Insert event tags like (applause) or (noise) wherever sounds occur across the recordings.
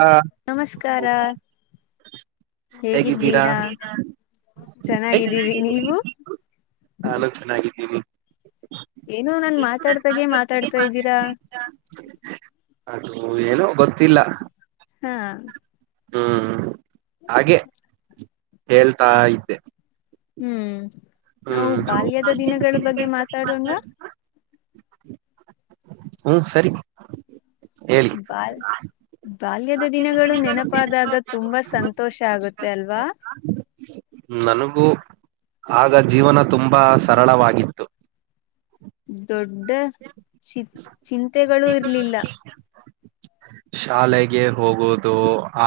ಹಾ ನಮಸ್ಕಾರ ಹೇಗಿದ್ದೀರಾ ಹೇಗಿದೀರ ಚೆನ್ನಾಗಿದ್ದೀವಿ ನೀವು ನಾನು ಚೆನ್ನಾಗಿದ್ದ (unintelligible) ಏನು ನನ್ ಮಾತಾಡ್ತಾಗೆ ಮಾತಾಡ್ತಾ ಇದ್ದೀರಾ ಹ ಏನೋ ಗೊತ್ತಿಲ್ಲ ಹಾ ಹ್ಮ್ ಹಾಗೆ ಹೇಳ್ತಾ ಇದ್ದೆ ಹ್ಮ್ ನಾವು ಹ್ಮ್ ಬಾಲ್ಯದ ದಿನಗಳ ಬಗ್ಗೆ ಮಾತಾಡೋಣವಾ ಹ್ಮ್ ಸರಿ ಹೇಳಿ ಬಲ್ ಬಾಲ್ಯದ ದಿನಗಳು ನೆನಪಾದಾಗ ತುಂಬಾ ಸಂತೋಷ ಆಗುತ್ತೆ ಅಲ್ವಾ ನನಗೂ ಆಗ ಜೀವನ ತುಂಬಾ ಸರಳವಾಗಿತ್ತು ದೊಡ್ಡ ಚಿ ಚಿಂತೆಗಳು ಇರ್ಲಿಲ್ಲ ಶಾಲೆಗೆ ಹೋಗುವುದು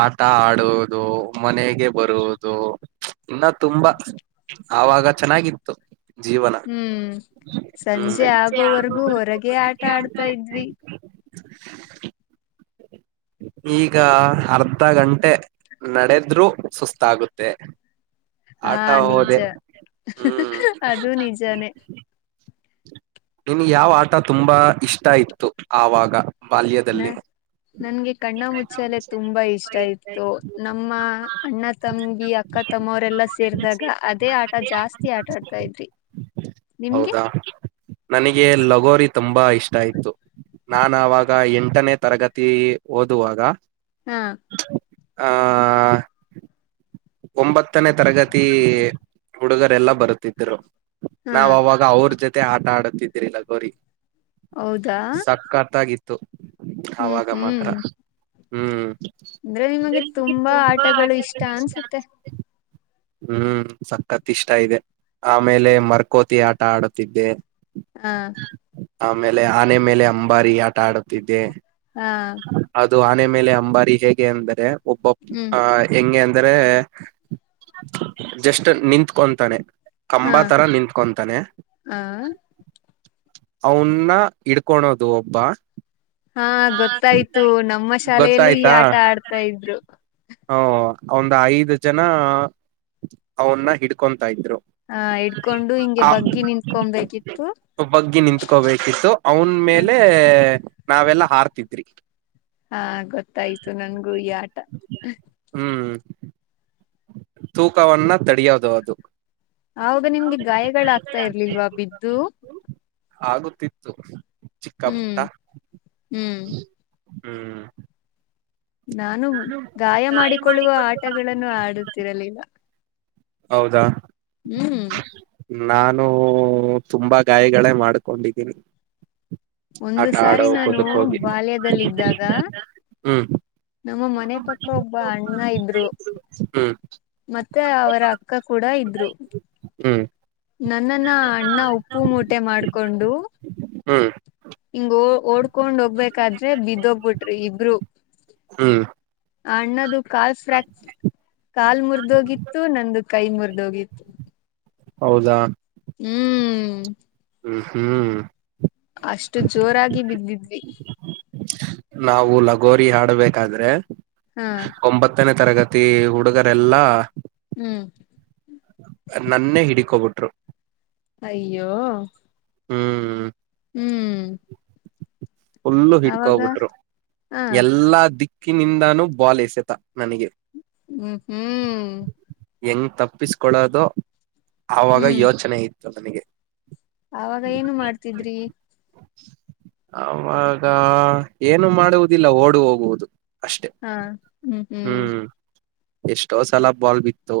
ಆಟ ಆಡುವುದು ಮನೆಗೆ ಬರುದು ಏನ್ನ ತುಂಬಾ ಆವಾಗ ಚೆನ್ನಾಗಿತ್ತು ಜೀವನ ಹ್ ಸಂಜೆ ಹ್ಮ್ ಆಗೋವರ್ಗೂ ಹೊರಗೆ ಆಟ ಆಡ್ತಾ ಇದ್ವಿ ಈಗ ಅರ್ಧ ಗಂಟೆ ನಡೆದ್ರು ಸುಸ್ತಾಗುತ್ತೆ ಹಾ ಆಟ ನಿಜ ಹೋದೆ ಹೂ ಅದು ನಿಜಾನೇ ನಿನಗೆ ಯಾವ ಆಟ ತುಂಬಾ ಇಷ್ಟ ಇತ್ತು ಆವಾಗ ನ ಬಾಲ್ಯದಲ್ಲಿ ನನ್ಗೆ ಕಣ್ಣ ಮುಚ್ಚಾಲೆ ತುಂಬಾ ಇಷ್ಟ ಇತ್ತು ನಮ್ಮ ಅಣ್ಣ ತಂಗಿ ಅಕ್ಕ ತಮ್ಮವರೆಲ್ಲಾ ಸೇರದಾಗ ಅದೇ ಆಟ ಜಾಸ್ತಿ ಆಟ ಆಡ್ತಾ ಇದ್ರಿ ನಿಮ್ಗೆ ಹೌದಾ ನನಗೆ ಲಗೋರಿ ತುಂಬಾ ಇಷ್ಟ ಇತ್ತು ನಾನ್ ಆವಾಗ ಎಂಟನೇ ತರಗತಿ ಓದುವಾಗ ಹಾ ಆ ಒಂಬತ್ತನೇ ತರಗತಿ ಹುಡುಗರೆಲ್ಲಾ ಬರುತ್ತಿದ್ರು ಹಾ ನಾವ್ ಅವಾಗಾ ಅವ್ರು ಜೊತೆ ಮತ್ತೆ ಆಟ ಆಡುತಿದ್ದಿರಿ ಲಗೋರಿ ಹೌದಾ ಸಾಕ್ಕಾತ್ ಆಗತ್ತು ತು ಹ್ಮ್ ಆವಗಾ ಹ್ಮ್ ಮಾತ್ರ ಹು ಅಂದ್ರೆ ನಿಮಗೆ ತುಂಬಾ ಆಟಗಳು ಇಷ್ಟ ಆಟಗಳ ಇಷ್ಟಾ ಅನ್ಸುತ್ತೆ ಹೂಂ ಸಕ್ಕತ್ ಇಷ್ಟ ಇದೆ ಆಮೇಲೆ ಮರ್ಕೋತಿ ಆಟ ಆಡುತ್ತಿದ್ದೆ ಹಾ ಆಮೇಲೆ ಆನೆ ಮೇಲೆ ಅಂಬಾರಿ ಆಟ ಆಡುತ್ತಿದ್ದೆ ಹಾ ಅದು ಆನೆ ಆಮೇಲೆ ಅಂಬಾರಿಗೆ ಹಿಗೆ ಅಂತರೆ ಒಬಬ ಹ್ಮ್ ಆ ಹೆಂಗೆಂದರೆ ಹೇ ಹ ಜಸ್ಟ್ ನಿತ್ಕೊಂತಾನೆ ಕಂಬ ಹಾ ತರ ನಿತ್ಕೊಂತಾನೆ ಹ ಅವನ್ನ ಇಡ್ಕೊಳೋದು ಒಬ್ಬ ಹಾ ಗೊತ್ತಾಯ್ತು ನಮ್ಮ ಶಾಲೆಯಲ್ಲೂ ಈ ಗೊತ್ತಾಯ್ತಾ ಆಟ ಆಡ್ತಾ ಇದ್ರು ಹ ಒಂದ್ ಐದು ಜನ ಅವನ್ನ ಹಿಡ್ಕೊಳ ಹಾ ಇಡ್ಕೊಂಡು ಹಿಂಗೆ ಬಗ್ಗಿ ನಿಂತ್ಕೊಬೇಕಿತ್ತು ನಿತ್ಕೋಬೇಕಿತ್ತು ಅವನ ಹ ಮೇಲೆ ನಾವೆಲ್ಲ ಹಾರ್ತಿದ್ರಿ ಹಾ ಗೊತ್ತಾಯ್ತು ನನ್ಗೂ ಈ ಆಟ ಹ ಹ್ಹ ತೂಕವನ್ನ ತಡಿಯೋದು ಅದು ಆವಗಾನಿಮ್ಗೆ ಗಾಯಗಳಾಗಗ್ತಾ ಇರ್ಲಿಲ್ವಾ ಬಿದ್ದು ಆಗುತ್ತಿತ್ತು ಹ್ಮ್ ಚಿಕ್ಕಾಪುಟ್ಟಾ ಹ್ಮ್ ಹ್ಮ್ ನಾನು ಗಾಯ ಮಾಡಿಕೊಳ್ಳುವ ಆಟಗಳನ್ನು ಆಡುತ್ತಿರಲಿಲ್ಲ ಹೌದಾ ಹ್ಮ್ ಹ್ಮ್ ನಾನು ತುಂಬಾ ಗಾಯಗಳೇ ಮಾಡ್ಕೊಂಡಿದ್ದೀನಿ ಒಂದು ಆಟ ಆಡೋ ಸಾರಿ ನಾನು ಕುದಕ್ಕೋಗಿ ಬಾಲ್ಯದಲ್ಲಿದ್ದಾಗ ಹ್ಮ್ (inaudible) ನಮ್ಮ ಮನೆ ಪಕ್ಕ ಒಬ್ಬ ಅಣ್ಣ ಇದ್ರು ಹ್ಮ್ ಮತ್ತೆ ಅವರ ಅಕ್ಕ ಕೂಡ ಇದ್ರು ಹ್ಮ್ ನನ್ನನ್ನ ಅಣ್ಣ ಉಪ್ಪು ಮೂಟೆ ಮಾಡ್ಕೊಂಡು ಹ್ಮ್ ಓ ಓಡ್ಕೊಂಡ್ ಹೋಗ್ಬೇಕಾದ್ರೆ ಬಿದ್ದೋಗ್ಬಿಟ್ರಿ ಇಬರು ಹ್ಮ್ ಅಣ್ಣದು ಕಾಲ್ ಫ್ರ್ಯಾಕ್ ಕಾಲ್ ಮುರಿದೋಗಿತ್ತು ನಂದು ಕೈ ಮುರ್ದೋಗಿತ್ತು ಹೌದಾ ಹ್ಮ್ ಹ್ಮ್ ಅಷ್ಟು ಜೋರಾಗಿ ಬಿದ್ದಿದ್ವಿ ನಾವು ಲಗೋರಿ ಹಾಡ್ಬೇಕಾದ್ರೆ ಹಾ ಒಂಬತ್ತನ ತರಗತಿ ಹುಡುಗರೆಲ್ಲಾ ಹ್ಮ್ ನನ್ನೇ ಹಿಡಿಕೊಬಿಟ್ರು ಅಯ್ಯೋ ಹ್ಮ್ ಹ್ಮ್ ಫುಲ್ಲು ಹಿಡ್ಕೋ ಅವಾಗ ಬಿಟ್ರು ಹ ಎಲ್ಲಾ ದಿಕ್ ದಿಕ್ಕಿನಿಂದಾನು ಬಾಲ್ ಎಸೆತ ನನಗೆ ಹ್ಮ್ ಹ್ಮ್ ಹೆಂಗ್ ತಪ್ಪಿಸ್ಕೊಳೋದು ಆವಾಗ ಹ್ಮ್ ಯೋಚನೆ ಇತ್ತು ನನಗೆ ಅವಾಗ ಏನು ಮಾಡ್ತಿದ್ರಿ ಅವಾಗ ಏನು ಮಾಡುವುದಿಲ್ಲ ಓಡು ಹೋಗುವುದು ಅಷ್ಟೆ ಹಾ ಹ್ಮ್ ಹ್ಮ್ ಎಷ್ಟೋ ಸಲ ಬಾಲ್ ಬಿತ್ತು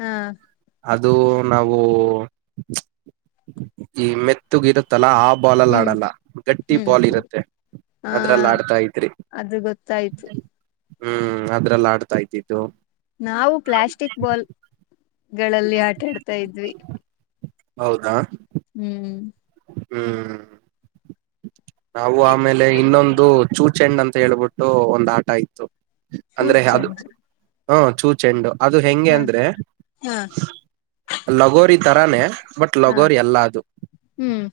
ಹಾ ಅದು ನಾವು ಈ ಮೆತುಗೆ ಇರುತ್ತಲ್ಲ ಆ ಬಾಲ್ ಅಲ್ಲಿ ಹ್ಮ್ ಆಡಲ್ಲ ಗಟ್ಟಿ ಹ್ಮ್ ಬಾಲ್ ಇರುತ್ತೆ ಹಾ ಅದ್ರಲ್ಲಿ ಆಡ್ತಾ ಇದ್ರಿ ಅದು ಗೊತ್ತಾಯ್ತು ಹ್ಮ್ ಅದ್ರಲ್ಲ ಆಡ್ತಾ ಇದಿದ್ದು ನಾವು ಪ್ಲಾಸ್ಟಿಕ್ ಬಾಲ್ ಗಳಲ್ಲಿ ಆಟಾಡ್ತಾ ಇದ್ವಿ ಹೌದ ಹ್ಮ್ ಹ್ಮ್ (inaudible) ನಾವು ಆಮೇಲೆ ಇನ್ನೊಂದು ಚೂ ಚೆಂಡ್ ಅಂತ ಹೇಳ್ಬಿಟ್ಟು ಒಂದ ಆಟ ಇತ್ತು ಚೂ ಚೆಂಡ ಹಾ ಚೂಚೆಂಡು ಅದು ಹೆಂಗೆ ಅಂದ್ರೆ ಹ ಲಗೋರಿ ತರಾನೇ ಬಟ್ ಹ ಲಗೋರಿ ಅಲ್ಲ ಅದು ಹ್ಮ್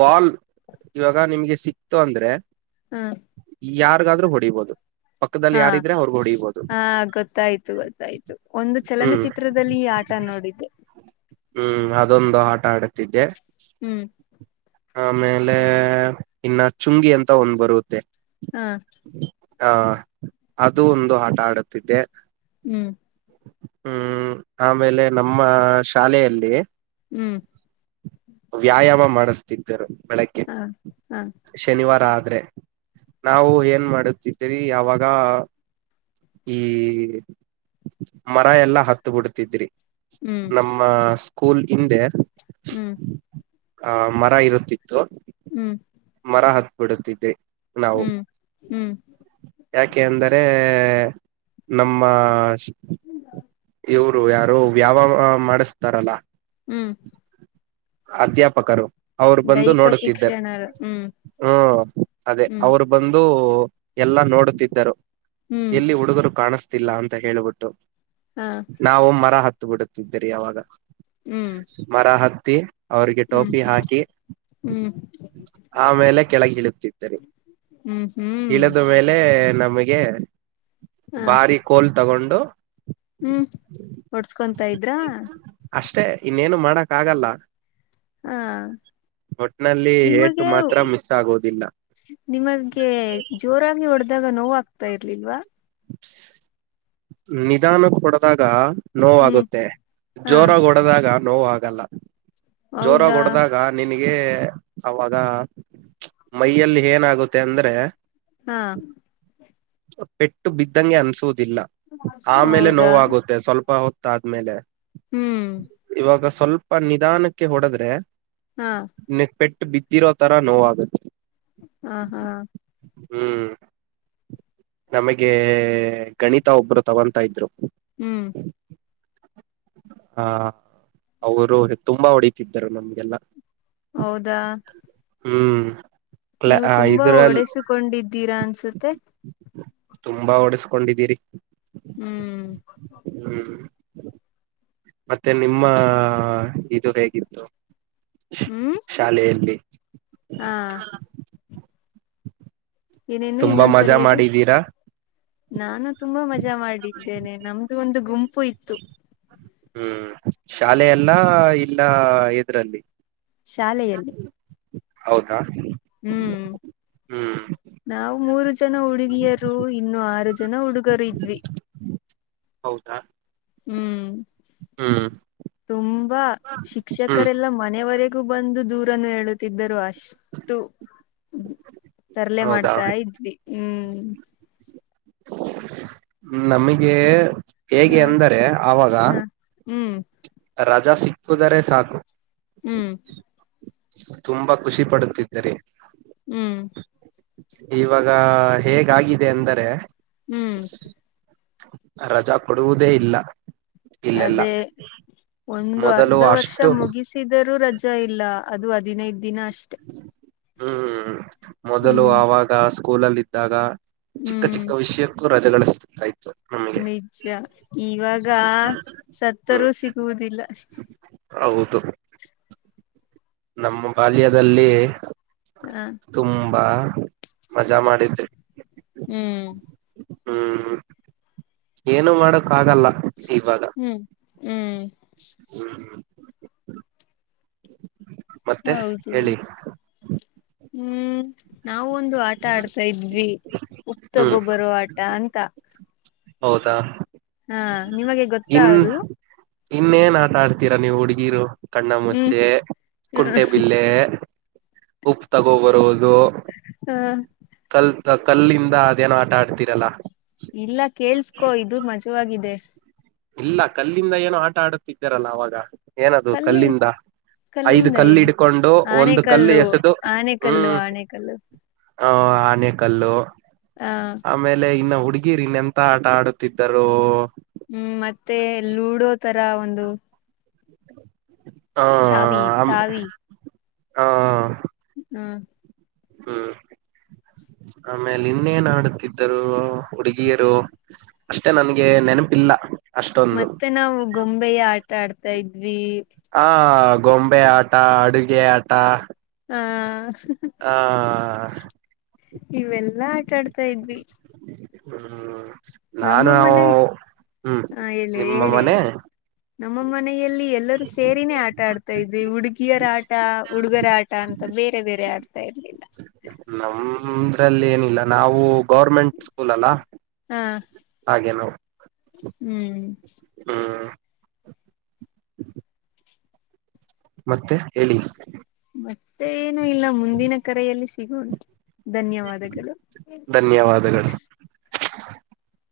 ಬಾಲ್ ಇವಾಗ ನಿಮ್ಗೆ ಸಿಕ್ತು ಅಂದ್ರೆ ಹ ಯಾರಿಗಾದ್ರೂ ಹೊಡಿಬಹದು ಹಾ ಹ ಗೊತ್ತಾಯ್ತು ಗೊತ್ತಾಯ್ತು ಒಂದು ಹ್ಮ್ ಚಲನಚಿತ್ರದಲ್ಲಿ ಈ ಆಟ ನೋಡಿದ್ದೆ ಹ್ಮ್ ಅದೊಂದು ಆಟ ಆಡುತ್ತಿದ್ದೆ ಹ್ಮ್ ಆಮೇಲೆ ಇನ್ನ ಚುಂಗಿ ಅಂತ ಒಂದ್ ಬರುದು ಹಾ ಹ ಅದು ಒಂದು ಆಟ ಆಡುತ್ತಿದ್ದೆ ಹ್ಮ್ ಹ್ಮ್ ಆಮೇಲೆ ನಮ್ಮ ಶಾಲೆಯಲ್ಲಿ ಹ್ಮ್ ವ್ಯಾಯಾಮ ಮಾಡ! ! ಮಾಡಿಸ್ತೀದರು ಬೆಳಗ್ಗೆ ಹಾ ಹಾ ಶನಿವಾರ ಆದ ಆದ್ರೆ ನಾವು ಏನ್ ಮಾಡುತ್ತಿದ್ರಿ ಅವಾಗ ಈ ಮರ ಎಲ್ಲಾ ಹತ್ತ ಬಿಡ್ತಿದ್ರಿ ಹ್ಮ್ ನಮ್ಮ ಸ್ಕೂಲ್ ಹಿಂದೆ ಹ್ಮ್ ಆಹ ಮರ ಇರುತ್ತಿತ್ತು ಹ್ಮ್ ಮರ ಹಾತುಬಿಡುತಿದ್ದೆ ನಾವು ಹ್ಮ್ ಹ್ಮ್ ಯಾಕೆ ಅಂದರೆ ನಮ್ಮ ಇವ್ರು ಯಾರು ವ್ಯಾವ ಮಾಡಿಸ್ತಾರಲ್ಲ ಹ್ಮ್ ಅಧ್ಯಾಪಕರು ಅವರು ಬಂದು ದೈಹಿಕ ನೋಡುತ್ತಿದ್ದಾರೆ ಶಿಕ್ಷಣ ಹ್ಮ್ ಹ್ಮ ಅದೇ ಹ್ಮ್ ಅವರು ಬಂದು ಎಲ್ಲಾ ನೋಡುತ್ತಿದ್ದರು ಹ್ಮ್ ಎಲ್ಲಿ ಹುಡುಗರು ಕಾಣತ ಗೊತ್ತ ಅಂತ ಹೇಳೇಳ್ಬಿಟ್ಟು ಹಾ ನಾವು ಮರ ಹತ್ತು ಬಿಡುತ್ತಿದ್ದರಿ ಯಾವಾಗ ಹ್ಮ್ ಕ ಹತ್ತ ಅವ್ರಿಗೆ ಹ್ಮ್ ಟೋಪಿ ಹಾಕಿ ಹ್ಮ್ ಆಮೇಲೆ ಕೆಳಗೆ ಇಳುತ್ತಿದ್ದರಿ ಹ್ಮ್ ಹ್ಮ್ ಇಳಿದ ಮೇಲೆ ನಮ್ಮ ನಮಗೆ ಹ ಬಾರಿ ಕೋಲ್ ತಗೊಂಡು ಹ್ಮ್ ಒಡ್ಸ್ಕೊಂತ ಇದ್ರ ಅಷ್ಟೇ ಇನ್ನೇನು ಮಾಡಕ್ ಆಗಲ್ಲ ಹಾ ಒಟ್ನಲ್ಲಿ ಏಟು ನಿಮಗೆ ಮಾತ್ರ ಮಿಸ್ ಆಗೋದಿಲ್ಲ ನಿಮಗೆ ಜೋರಾಗಿ ಹೊಡೆ್ದ ಇದಾಗ ನೋವ ಆಗ್ತಾ ಇರ್ಲಿಲ್ವಾ ನಿಧಾನ ಕೊಡದಾಗ ಹ್ಮ್ ನೋವಾಗುತ್ತೆ ಹಾ ಜೋರ ಹೊಡದಾಗ ನೋವು ಆಗಲ್ಲ ಜೋರ ಹೌದಾ ಹೊಡ್ದಾಗ ನಿಿನಗೆ ಹಾಗಗೆ ಅವಾಗ ಮೈಯಲ್ಲಿ ಏನಾಗುತ್ತೆ ಅಂದ್ರೆ ಹಾ ಪೆಟ್ಟು ಬಿದ್ದಂಗೆ ಅನ್ಸೋುದು ಆಮೇಲೆ ಹೌದಾ ನೋವಾಗುತ್ತೆ ಸ್ವಲ್ಪ ಹೊ ಆದ್ಮೇಲೆ ಹ್ಮ್ ಇವಾಗ ಸ್ವಲ್ಪ ನಿಧಾನಕ್ಕೆ ಹೊಡೆದ್ರೆ ಹಾ ನೆಕ್ಪೆಟ್ಟ ಬಿದ್ದಿರೋ ತರ ನೋವಾಗುತ್ತೆ ಹಾ ಹಾ ಹ್ಮ್ ನಮಗೆ ಗಣಿತ ಒಬ್ರು ತಗೊತ ಇದ್ರು ಹ್ಮ್ ಹಾ ಅವರು ತುಂಬಾ ಹೊಡ ರು ನಮ್ಗೆಲ್ಲ ಹೌದಾ ಹ್ಮ್ ಕ್ಲ ನೀವು ತುಂಬಾ ಇದರಲ್ಲಿ ಒಡೆಸಕೊಂಡಿದ್ದೀರಾ ಅನ್ಸುತ್ತ ಮತ್ತು ತುಂಬಾ ಓಡಸ್ಕೊಂಡಿದ್ದೀರಿ ಹ್ಮ್ ಮತ್ತೆ ನಿಮ್ಮ ಇದು ಹೇಗಿತ್ತು ಹ್ಮ್ ಶಾಲೆಯಲ್ಲಿ ಹಾ ಏನೇನು ತುಂಬಾ ಮಜಾ ಇನ್ನೊಂದ್ಸರಿ ಹೇಳಿ ಮಾಡಿದ್ದೀರಾ ನಾನು ತುಂಬಾ ಮಜಾ ಮಾಡಿದ್ದೇನೆ ನಮ್ದು ಒಂದು ಗುಂಪು ಆಯ್ತು ಹ್ಮ್ ಶಾಲೆ ಎಲ್ಲಾ ಎಲ್ಲಾ ಇದ್ರಲ್ಲಿ ಶಾಲೆಯಲ್ಲಿ ಹೌದಾ ಹ್ಮ್ ಹ್ಮ್ ನಾವು ಮೂರು ಜನ ಹುಡುಗಿಯರು ಇನ್ನುೂ ಆರು ಜನ ಹುಡುಗರು ಇದ್ವಿ ಹೌದಾ ಹ್ಮ್ ಹ್ಮ್ ತುಂಬಾ ಹ್ಮ್ ಶಿಕ್ಷಕರೆಲ್ಲಾ ಮನೆಯವರೆ ಬಂದು ದೂರನ್ನು ಹೇಳುತ್ತಿದ್ದರು ಅಷ್ಟು ತರ್ಲೆೇ ಹೌದಾ ಮಾಡ್ತಾ ಇದ್ವಿ ಹ್ಮ್ ನಮಗೆ ಹ ಹೇಗೆ ಅಂದರೆ ಆವಾಗ ಹ ಹ್ಮ್ ರಜಾ ಸಿಕ್ಕುದರೆ ಸಾಕು ಹ್ಮ್ ತುಂಬಾ ಖುಷಿ ಪಡುತ್ತಿದ್ದರೆ ಹ್ಮ್ ಇವಾಗ ಹೇಗಾಗಿದೆ ಅಂದರೆ ಹ್ಮ್ ರಜಾ ಕೊಡುವುದೇ ಇಲ್ಲ ಇಲ್ಲೆಲ್ಲ ಅದೇ ಒಂದು ಮೊದಲು ಅರ್ಧ ವರ್ಷ ಅಷ್ಟು ಮುಗಿಸಿದರೂ ರಜಾ ಇಲ್ಲ ಅದು ದಿನೈ ದಿನಚ್ ಅಷ್ಟ ಹ್ಮ್ ಹ್ಮ್ ಮೊದಲು ಆವಾಗ ಕೂಲಲ್ಲಿದ್ದಾಗ ಚಿಕ್ಕ ಹ್ಮ್ ಚಿಕ್ಕ ವಿಷಯಗಳು ರಜಗಳಿತು ನಿಜ ಇವಾಗ ಹ್ಮ್ ಸತ್ತರೂ ಸಿಗುವುದಿಲ್ಲ ಹೌದು ನಮ್ಮ ಬಾಲ್ಯದಲ್ಲಿ ಹ (inaudible) ತುಂಬ ಬಾ ಮಜಾ ಮಾಡಿದಿ ಹ್ಮ್ ಹ್ಮ್ ಏನು ಮಾಡಕ್ ಆಗಲ್ಲ ಹ್ಮ್ ಹ್ಮ್ ಹ್ಮ್ಮ ಮತ್ತೆ ಹೌದು ಹೇಳಿ ಹ್ಮ್ ನಾವವು ಒಂದು ಆಟ ಆಡ್ತಾ ಇದ್ವಿ ಉಪ್ಪ ಹ್ಮ್ ತಗೊ ಬರೋ ಆಟ ಅಂತ ಹೌದಾ ಹಾ ನಿಮಗೆ ಇನ್ ಗೊತ್ತದು ಇನ್ನೇನ್ ಆಟ ಆಡ್ತೀರಾ ನೀವು ಹುಡುಗೀರು ಕಣ್ಣ ಹ್ಮ್ ಮುುಚ್ಚೆ ಕುಂಟೆ ಬಿಲ್ಲೆ ಉಪ್ಪು ತಗೋ ಬರೋದು ಅದು ಹ ಕಲ್ ಕಲ್ಲಿಂದ ಅದೇನೋ ಆಟ ಆಡ್ತಿರಲ್ಲ ಇಲ್ಲ ಕೇಳ್ಸ್ ಕೋ ಇದು ಮಜವಾಗಿದೆ ಇಲ್ಲ ಕಲ್ಲಿಂದ ಏನು ಆಟ ಆಡುತ್ತಿದ್ದಾರಲ್ಲ ಅವಾಗ ಏನದು ಕಲ್ಲಿ ಕಲ್ಲಿಂದ ಐದು ಕಲ್ಲಿಂದ ಕಲ್ಲಿು ಏನು ಇಡ್ಕೊಂಡು ಒಂದು ಕಲ್ಲು ಆನೆಕಲ್ಲು ಎಸೆದು ಆನೆಕಲ್ಲು ಹ್ಮ್ ಆನೆಕಲ್ಲು ಆ ಆನೆ ಕಲ್ಲು ಹ ಆಮೇಲೆ ಇನ್ನ ಹುಡುಗಿ ಗಿರಿನ್ ಎಂತ ಆಟ ಆಡುತ್ತಿದ್ದರು ಹ್ಮ್ ಮತ್ತೆ ಲೂಡೋ ತರ ಒಂದು ಹ ಚಾವ ಚಾವ ಹ ಹಾ ಹ್ಮ್ ಆಮೇಲೆ ಇನ್ನೇನ್ ಆಡುತ್ತಿದ್ದರು ಹುಡುಗಿಯರು ಅಷ್ಟೆ ನನ್ಗೆ ನೆನಪಿಲ್ಲ ಅಷ್ಟೊಂದು ಮತ್ತೆ ನಾವು ಗೊಂಬೆಯ ಆಟ ಆಡ್ತಾ ಇದ್ವಿ ಆ ಗೊಂಬೆ ಆಟ ಅಡುಗೆ ಆಟ ಆ ಹ ಇವೆಲ್ಲಾ ಆಟ ಆಡ್ತಾ ಇದ್ವಿ ಹ್ಮ ನಮ್ಮ ಮನೆ ಹ ಹೇಳಿ ನಿಮ್ಮ ಹೇಳಿ ಮನೆ ಹೇಳಿ ನಮ್ಮ ಮನೆಯಲ್ಲಿ ಎಲ್ಲರೂ ಸೇರಿನೇ ಆಟ ಆಡ್ತಾ ಇದ್ವಿ ಹುಡುಗಿ ಹುಡುಗಿಯರ ಆಟ ಹುಡುಗರ ಆಟ ಅಂತ ಬೇರೆ ಬೇರೆ ಆಡ್ತಾ ಇರ್ಲಿಲ್ಲ ನಮ್ರಲ್ಲಿ ಏನಿಲ್ಲ ನಾವು ಗೌರ್ಮೆಂಟ್ ಸ್ಕೂಲ್ ಅಲ್ಲ ಹಾ ಹಾಗೆ ನಾವು ಹ್ಮ್ ಹ ಮತ್ತೆ ಹೇಳಿ ಮತ್ತೆ ಇ ಇಲ್ಲ ಮುಂದಿನ ಕರೆಯಲ್ಲಿ ಸಿಗೋನ ಧನ್ಯವಾದಗಳು ಧನ್ಯವಾದಗಳು. (unintelligible)